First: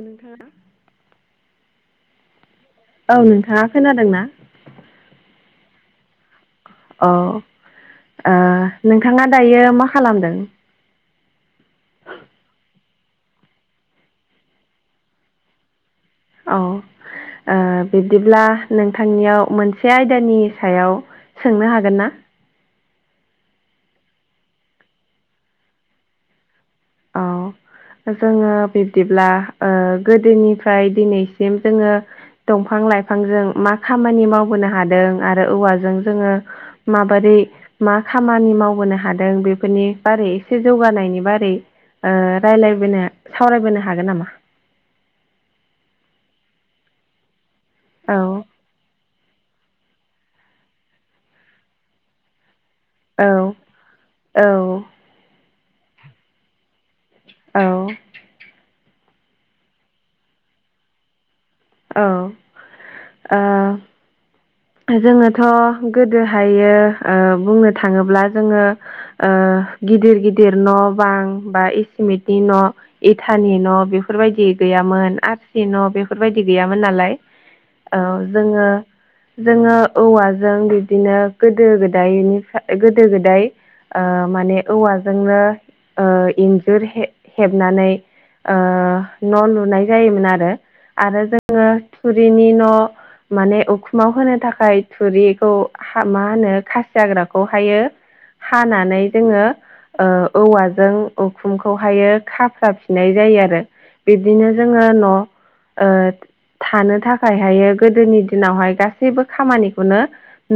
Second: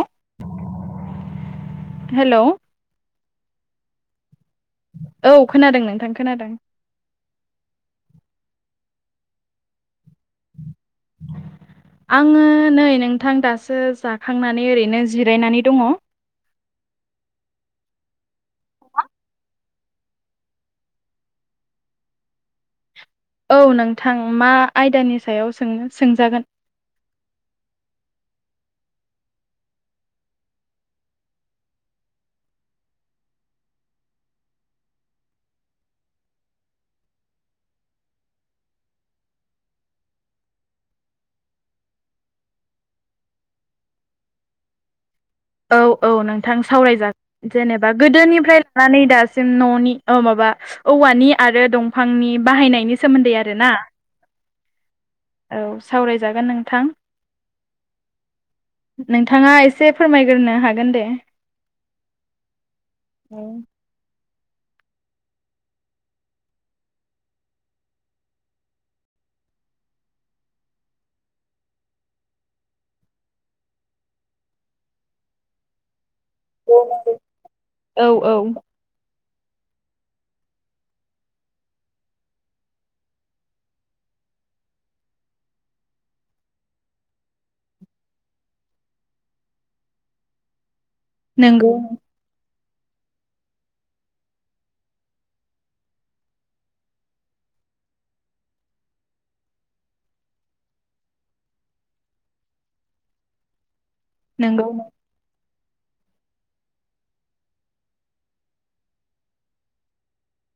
ओ नोंथांङा हेल'। औ नोंथांङा खोनादों ना? औ खोनादों नोंथां खोनादों। अ ओ नोंथांङा दायो मा खालामदों? [inaudible] आंङो नै नोंथां दासो जाखांनानै ओरैनो जिरायनानै दंङ। औ। ओ बिदिब्ला नोंथांनियाव मोनसे आयदानि सायाव सोंनो हागोन ना? औ नोंथां मा आयदानि सायाव सोंनो सोंजागोन। जोंङो बिब्दिब्ला ओ गोदोनिफ्राय दिनैसिम जोंङो दंफां लाइफांजों मा खामानि मावबोनो हादों आरो औवाजों जोंङो माबादि बादि मा खामानि मावबोनो हादों बेफोरनि बारै एसे जौगानायनि बारै ओ राय्लायबोनो सावरायबोनो हागोन नामा? औ औ नोंथां सावराय जागोन जेनेबा औ गोदोनिफ्राय लानानै दा दासिम न'नि अ माबा औवानि आरो दंफांनि बाहायनि नि औ सोमोन्दै आरोना औ औ सावराय जागोन नोंथां। औ। नोंथांङा एसे फोरमायग्रोनो हागोन दे। औ ओ जोंङोथ' गोदोहायो ओ बुंनो थांङोब्ला जोंङो ओ गिदिर गिदिर न' बां बा एसिमिटिन न', एथानि न', बेफोरबायदि गैयामोन आर सि न' बेफोरबायदि गैयामोन नालाय ओ औ औ जोंङो जोंङो औवाजों बिदिनो गोदो गोदायनिफ्राय गोदो गोदाय ओ माने औवाजोंनो ओ इन्जुर हे-हेबनानै ओ न' लुनाय जायोमोन आरो। आरो जोंङो नंगौ थुरिनि न' माने उखु मावहोनो थाखाय थुरिखौ हा मा होनो खासि हाग्राखौ हायो हानानै जोंङो ओ औवाजों उखुमखौहायो खाफ्राफिननाय जायो जायो आरो। बिब्दिनो नंगौ जोंङो न' ओ थानो थाखायहायो गोदोनि दिनावहाय गासैबो खामानिखौनो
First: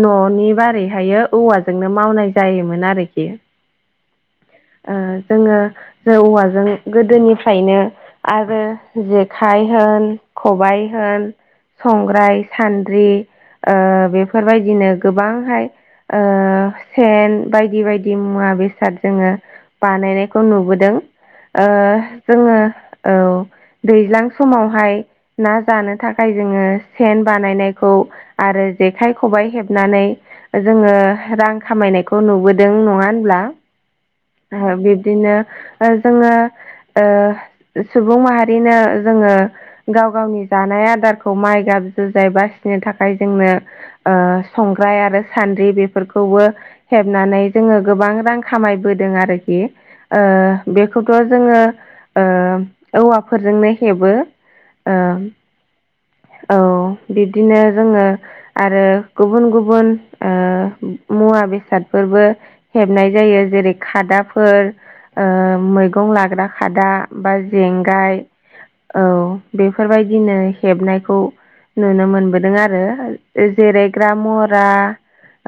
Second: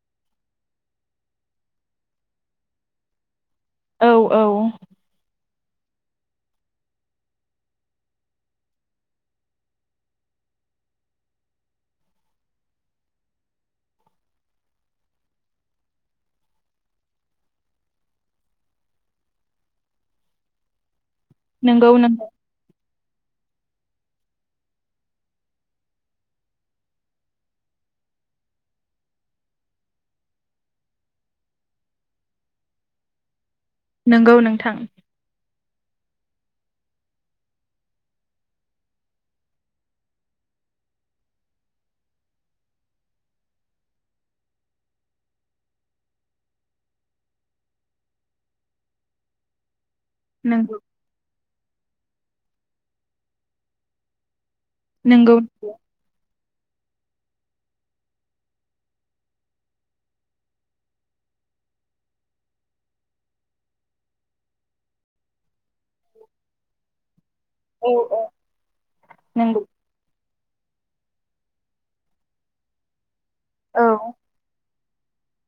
न'नि बारैहायो औवाजोंनो मावनाय जायोमोन आरोखि औ औ ओ जोंङो जों औवाजों गोदोनिफ्रायनो आरो जेखाइ होन खबाय होन संग्राय, सान्द्रि ओ बेफोरबायदिनो गोबांहाय ओ सेन बायदि बायदि मुवा बेसाद जोंङो बानायनायखौ नुबोदों ओ नंगौ नंगौ जोंङो औ दैज्लां समावहाय ना जानो थाखाय जोंङो सेन बानायनाय खौ आरो जेखाइ, खबाय हेबनानै जोंङो रां खामायनायखौ नुबोदों। नङा होनब्ला नंगौ नोंथां बिब्दिनो ओ जोंङो ओ सुबुं माहारिनो जोंङो गाव-गावनि जानाय आदारखौ माइ गाब जुजाय बास नि थाखाय जोंनो ओ संग्राय आरो सान्द्रि बेफोरखौबो हेबनानै जों जोंङो गोबां रां खामायबोदों आरोखि, नंगौ ओ बेखौथ' जोंङो ओ औवाफोरजोंनो हेबो, ओम नंगौ औ बि बिदिनो जोङो आरो गुबुन गुबुन ओ मुवा बेसादफोरबो हेबनाय जायो जेरै खादाफोर ओ मैगं लाग्रा खादा बा औ जेंगाय औ औ नंगौ बेफोरबायदिनो हेबनायखौ नुनो मोनबोदों आरो औ जेरायग्रा मरा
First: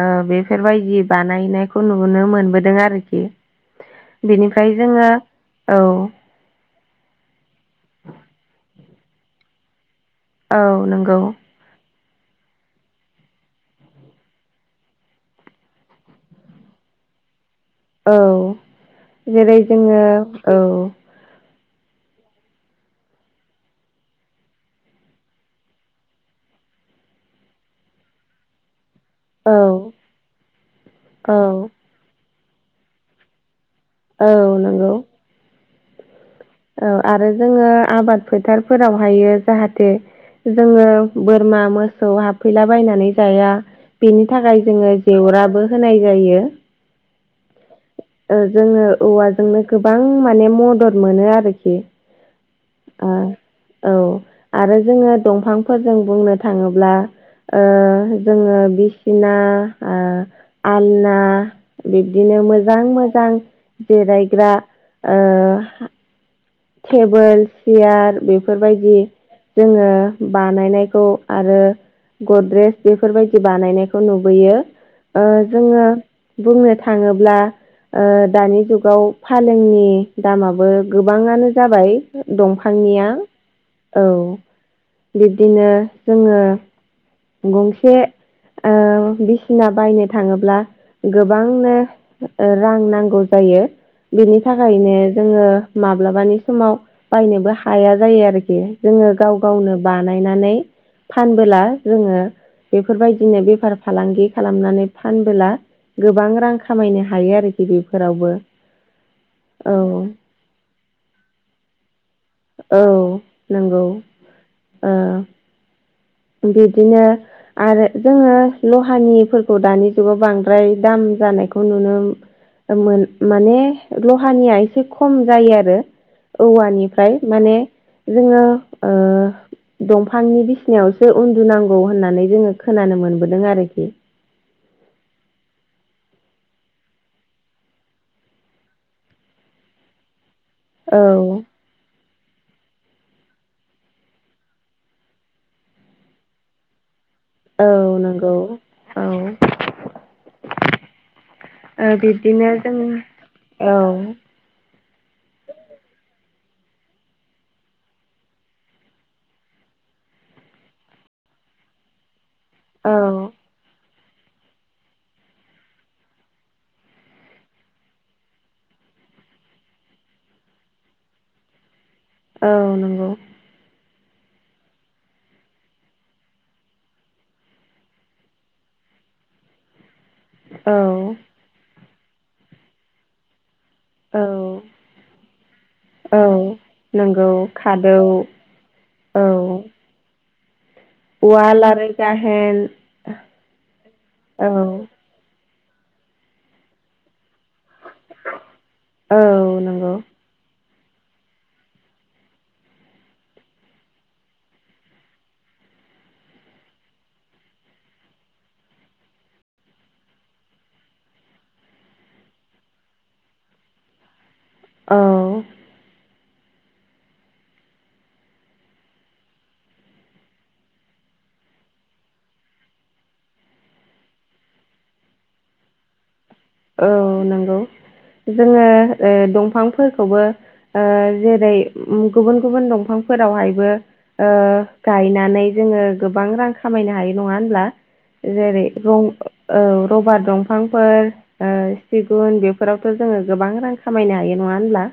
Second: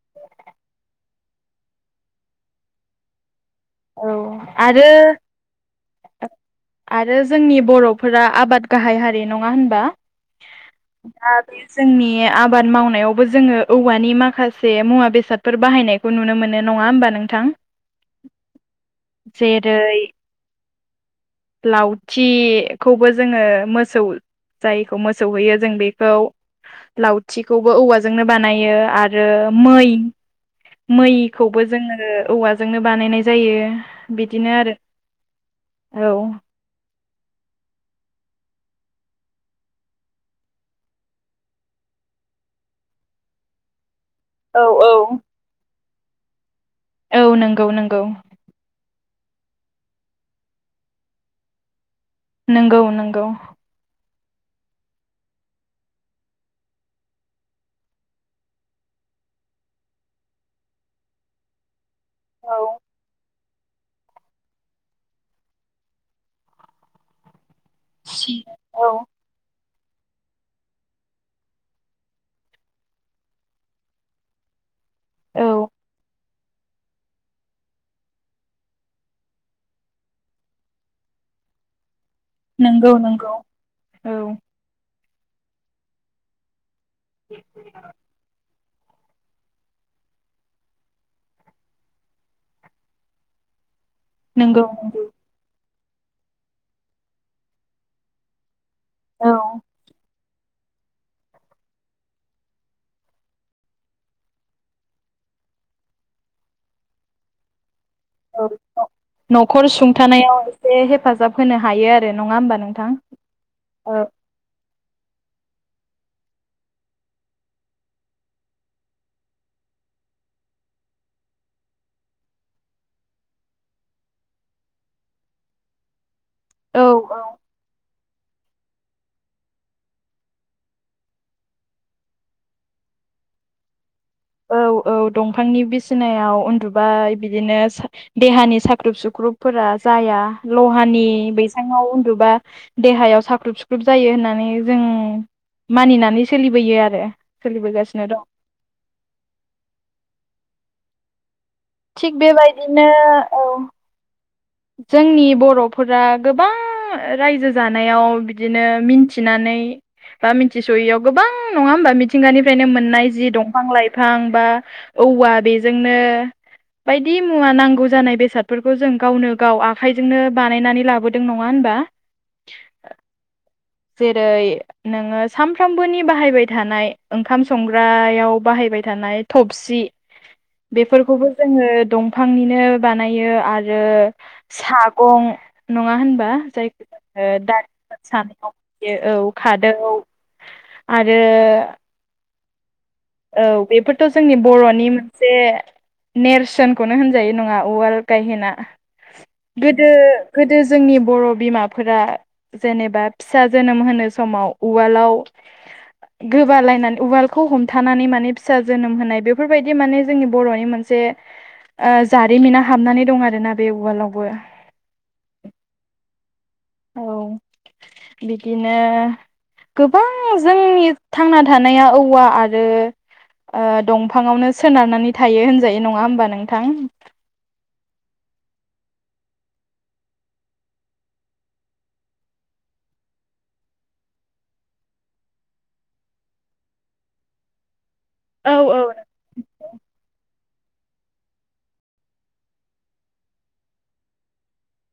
ओ बेफोरबायदि बानायनायखौ नुनो मोनबोदों आरोखि। औ बेनिफ्राय आरो जोङो ओ आरो जोंनि बर'फोरा आबाद गाहाय हारि बे नङा होनबा औ नंगौ दा बे जोंनि आबाद मावनायावबो जोङो औवानि माखासे मुवा बेसादफोर बाहायनायखौ नुनो मोनो नङा ओमबा नो नोंथां? औलजेरै जेरै जोङो औ लावथिखौबो जोङो मोसौ जायखौ मोसौ होयो जों बेखौ लावथिखौबो औवाजोंनो बानायो आरो आरो मै औ मैखौबो औ जोङो औवाजोंनो बानायनाय जायो। औ नंगौ। औ। औ आरो जोङो आबाद फोथारफोरावहायो जाहाथे जोङो बोरमा मोसौ हाबफैला बायनानै जाया। बेनि औ थाखाय जोंङो औ जेवराबो होनाय जायो। औ नंगौ नंगौ। ओ जोङो औवाजोंनो गोबां माने मदद मोनो आरोखि। नोंगौ ओ नंगौ। औ आरो जोङो दंफांफोरजों बुंनो थाङोब्ला ओ जोंङो बिसिना, ओ आलना बिब्दिनो औ मोजां मोजां जिरायग्रा ओ हा टेबोल सियार सि औ बेफोरबायदि जोंङो बानायनायखौ आरो गद्रेज, बेफोरबायदि बानायनायखौ नुबोयो, ओ औ जोङो बुंनो थाङोब्ला ओ दानि जुगाव फालेंनि दामाबो गोबाङानो जाबाय। नंगौ दंफांनिया, नंगौ औ बिबदिनो जोंङो गंसे ओ बिसिना बायनो थाङोब्ला गोबांनो रां नांगौ जायो। बिनि नंगौ थाखायनो नंगौ जोङो माब्लाबानि समाव बायनोबो हाया जायो आरोखि। जोंङो औ गाव गावनो बानायनानै फानबोला जोंङो बेफोरबायदिनो बेफार फालांगि खालामनानै फानबोला गोबां रां खामायनो हायो आरोखि बेफोर औ न'खर सुंथानायाव एसे हेफाजाब होनो हा हायो आरो नङा होमबा औ नोंथां? नंगौ औ ओ बिदिनो आरो जोङो लहानिफोरखौ दानि जुगाव बांद्राय दाम जानायखौ नुनो मोन माने लहानिया एसे खम जायो आरो। औवानिफ्राय औ माने जोंङो ओ दंफांनि बिसिनायाव सो उन्दुनांगौ होननानै जोंङो खोनानो मोनबोदों आरोखि औ औ दंफांनि बिसिनायाव उन्दुबाय बिदिनो सा देहानि साख्रुब सुख्रुब फोरा जाया औ लहानि बैङाव उन गुबा देहायाव साख्रुब सुख्रुब जायो होननानै जों मानिनानै सोलिबोयो आरो औ सोलिबोगासिनो दं नंगौ औ ओ थिग बिब्दिनो जों बेबायदिनो औ जोंनि बर'फोरा गोबां रायजो जानायाव बिदिनो मिन्थिनानै बा मिथिस'यैयाव गोबां नङा होमबा मिथिंगानिफ्रायनो औ मोननाय जि दंफां लाइ फां बा औवा बेजोंनो बायदि मुवा नांगौ जानाय बेसादफोरखौ जों गावनो गाव आखाइजोंनो बानायनानै लाबोदों नङा होनबा औ नंगौ जेरै नोङो सानफ्रामबोनि बाहायबाय थानाय ओंखाम संग्रायाव बाहाय बाय थानाय थबसि औ बेफोरखौबो जोङो दंफांनिनो बानायो आरो औ सागं नङा होनबा औ जायखौ जोङो नंगौ खादौ दालि सानायाव बाहायो औ खादौ आरो उवाल आरो गाहेन औ बेफोरथ' जोंनि औ बर'नि मोनसे नेरसोनखौनो होन जायो नङा उवाल गायहेना औ गोदो नंगौ गोदो जोंनि बर' बिमाफोरा जेनेबा फिसा जोनोम होनो समाव उवालाव गोबालायनानै उवालखौ हम थानानै माने फिसा जोनोम होनाय बेफोरबायदि माने जोंनि बर'नि मोनसे ओ जारिमिना हाबनानै दं आरो ना बे उवालावबो औ औ [inaudible] बिदिनो गोबां जोंनि थांना थानाया औवा आरो ओ दंफाङावनो सोनारनानै थायो होनजायो नङा होमबा नों औ नोंगौ जोङो ओ दंफांफोरखौबो ओ जेरै गुबुन गुबुन दंफांफोरावहायबो ओ गायनानै जोङो गोबां रां खामायनो हायो नङा होनब्ला औ जेरै रं औ रबार दंफांफोर ओ सिगुन बेफोरावथ' जोङो गोबां रां खामायनो हायो नङा होनब्ला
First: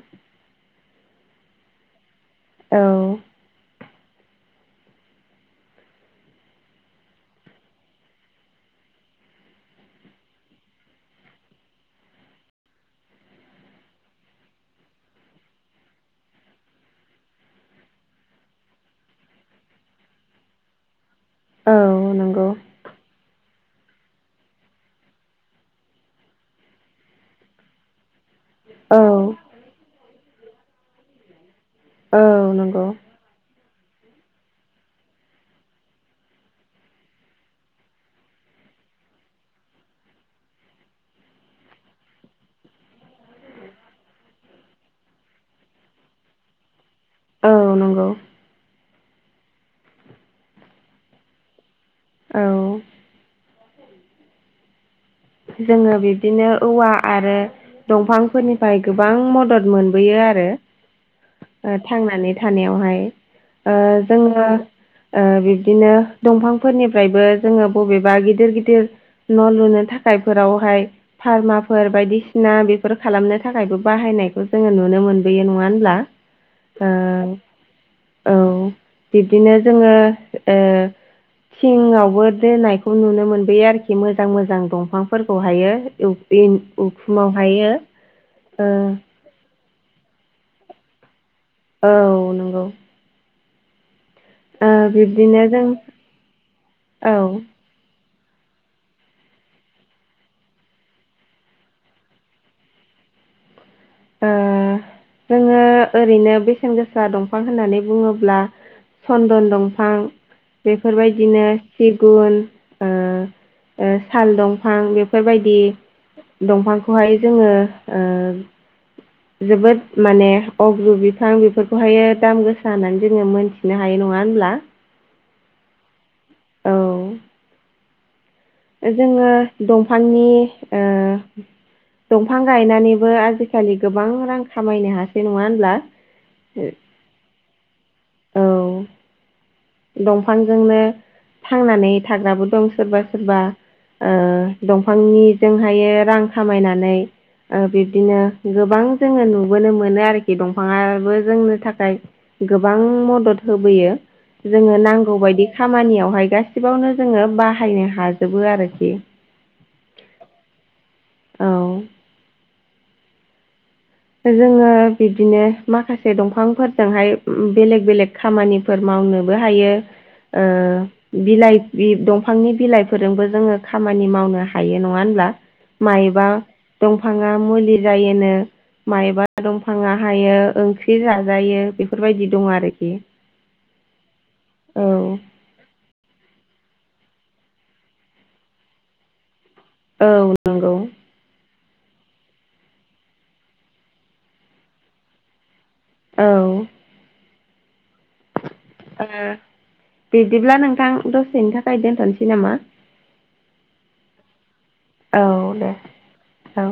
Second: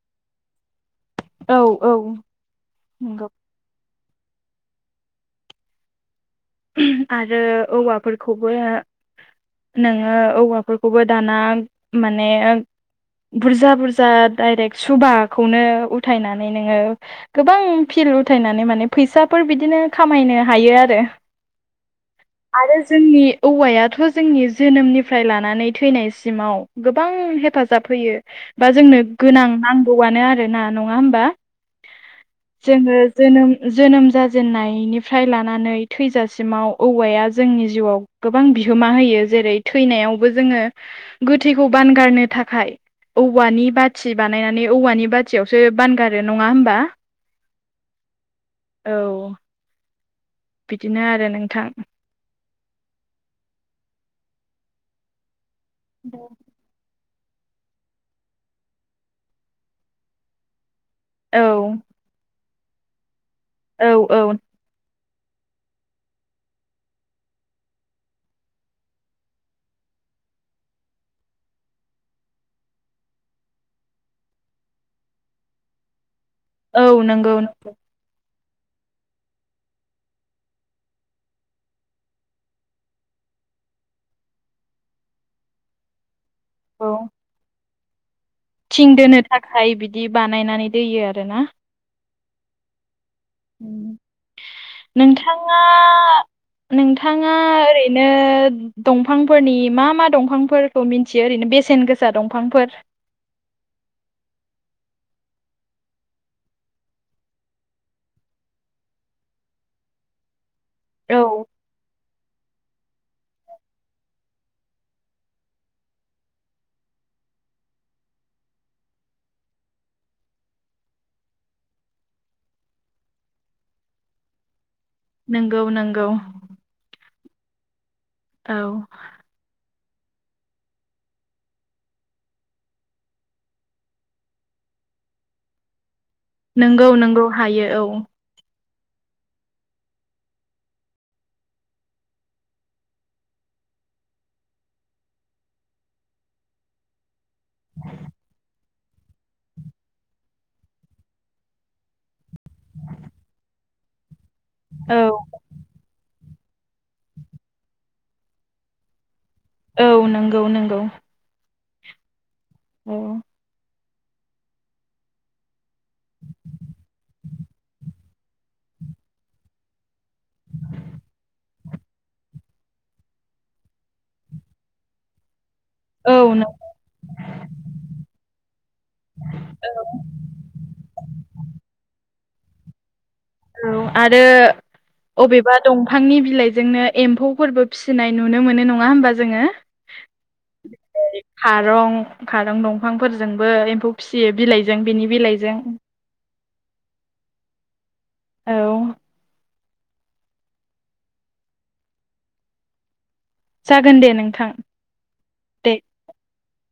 औ औ औ आरो औवाफोरखौबो नोङो औवाफोरखौबो दाना माने बुरजा बुरजा डाइरेक्ट सुबाखौनो उथायनानै नोङो गोबां फि उथायनानै माने फैसाफोर बिदिनो खामायनो हायो आरो औ नंगौ आरो जोंनि औवायाथ' जोंनि जोनोमनिफ्राय लानानै थैनायसिमाव गोबां हेफाजाब होयो बा जोंनो औ गोनां नांगौआनो आरो ना नङा होमबा औ नंगौ जोङो जोनोम जोनोम जाजेननायनिफ्राय लानानै थैजा सिमाव औवाया जोंनि जिउआव गोबां बिहोमा होयो जेरै थैनायावबो जोङो गोथैखौ बानगारनो थाखाय औवानि बाथि बानायनानै औवानि बाथियावसो बानगारो नङा होमबा औ नंगौ औ। बिदिनो आरो नोंथां। औ। जोङो बिबदिनो औवा। आरो दंफांफोरनिफ्राय गोबां मदद मोनबोयो आरो। औ थांनानै थानायावहाय ओ औ औ जोङो। ओ बिब्दिनो दंफांफोरनिफ्रायबो जोङो बबेबा गिदिर गिदिर न' लुनो था। खायफोरावहाय फार्माफोर बायदिसिना बेफोर खालामनो थाखायबो बाहायनायखौ जोङो नुनो। मोनबोयो नङा होनब्ला। औ ओ नोंगौ नोंगौ। औ बिब्दिनो जोङो ओ। थिङावबो दोनायखौ नुनो मोनबोयो आरोखि मोजां मोजां दं दंफांफोरखौहायो औ ओइ नंगौ उखुमावहायो। ओ थिं दोनो थाखाय बिदि बानायनानै दोयो आरो ना। औ नंगौ। ओम ओ बिब्दिनो नोंथाङा जों औ नोंथाङा ओ ओरैनो। नो दंफांफोरनि मा मा दंफांफोरखौ मिथियो ओरैनो बेसेन गोसा दंफांफोर। ओ जोङो ओरैनो बेसेन गोसा दंफां होननानै बुङोब्ला। चन्दन दंफां। औ बेफोरबायदिनो सिगुन ओ ओ। साल दंफां बेफोरबायदि दंफांखौहाय जोङो ओ। जोबोद माने अग्रु बिफां बेफोरखौहायो दाम गोसा होननानै जोङो मोनथिनो हायो नङा। नङा होनब्ला। नोंगौ नोंगौ। [unintelligible] औ जोङो दंफांनि ओ। दंफां गायनानैबो आजिखालि गोबां रां खामायनो हासै नङा होनब्ला। नोंगौ नोंगौ हायो औ। औ दंफांजोंनो। थांनानै थाग्राबो दं सोरबा सोरबा। ओ दंफांनिजोंहायो रां खामायनानै ओ बिब्दिनो। गोबां जोङो नुबोनो मोनो आरोखि दंफाङाबो जोंनो थाखाय गो‌ गोबां मदद होबोयो जोङो औ नांगौ बायदि खामानियावहाय गासि बावनो जोङो बाहायनो हाजोबो आरोखि औ नोंगौ नोंगौ। औ औ। जोङो बिदिनो माखासे दंफांफोरजोंहाय बेलेग बेलेग खामानिफोर मावनोबो हायो ओ बिलाइ बि दंफां फांनि बिलाइफोरजोंबो जोङो खामानि मावनो हायो नङा होनब्ला माइबा औ दंफाङा मुलि जायोनो मायबा दंफांआ हायो ओंख्रि जाजायो बेफोरबायदि दङ आरोखि औ आरो औ अबेबा दंफांनि बिलाइ जोंनो एम्फौफोरबो फिसिनाय नुनो मोनो नङा होमबा जोङो। औ नोंगौ। खारं खारं दंफांफोरजोंबो एम्फौ फिसियो बिलाइजों बिनि बिलाइजों। औ। औ ओ। बिदिब्ला नोंथां दसेनि थाखाय दोनथनोसै नामा। जागोन दे नोंथां औ दे औ।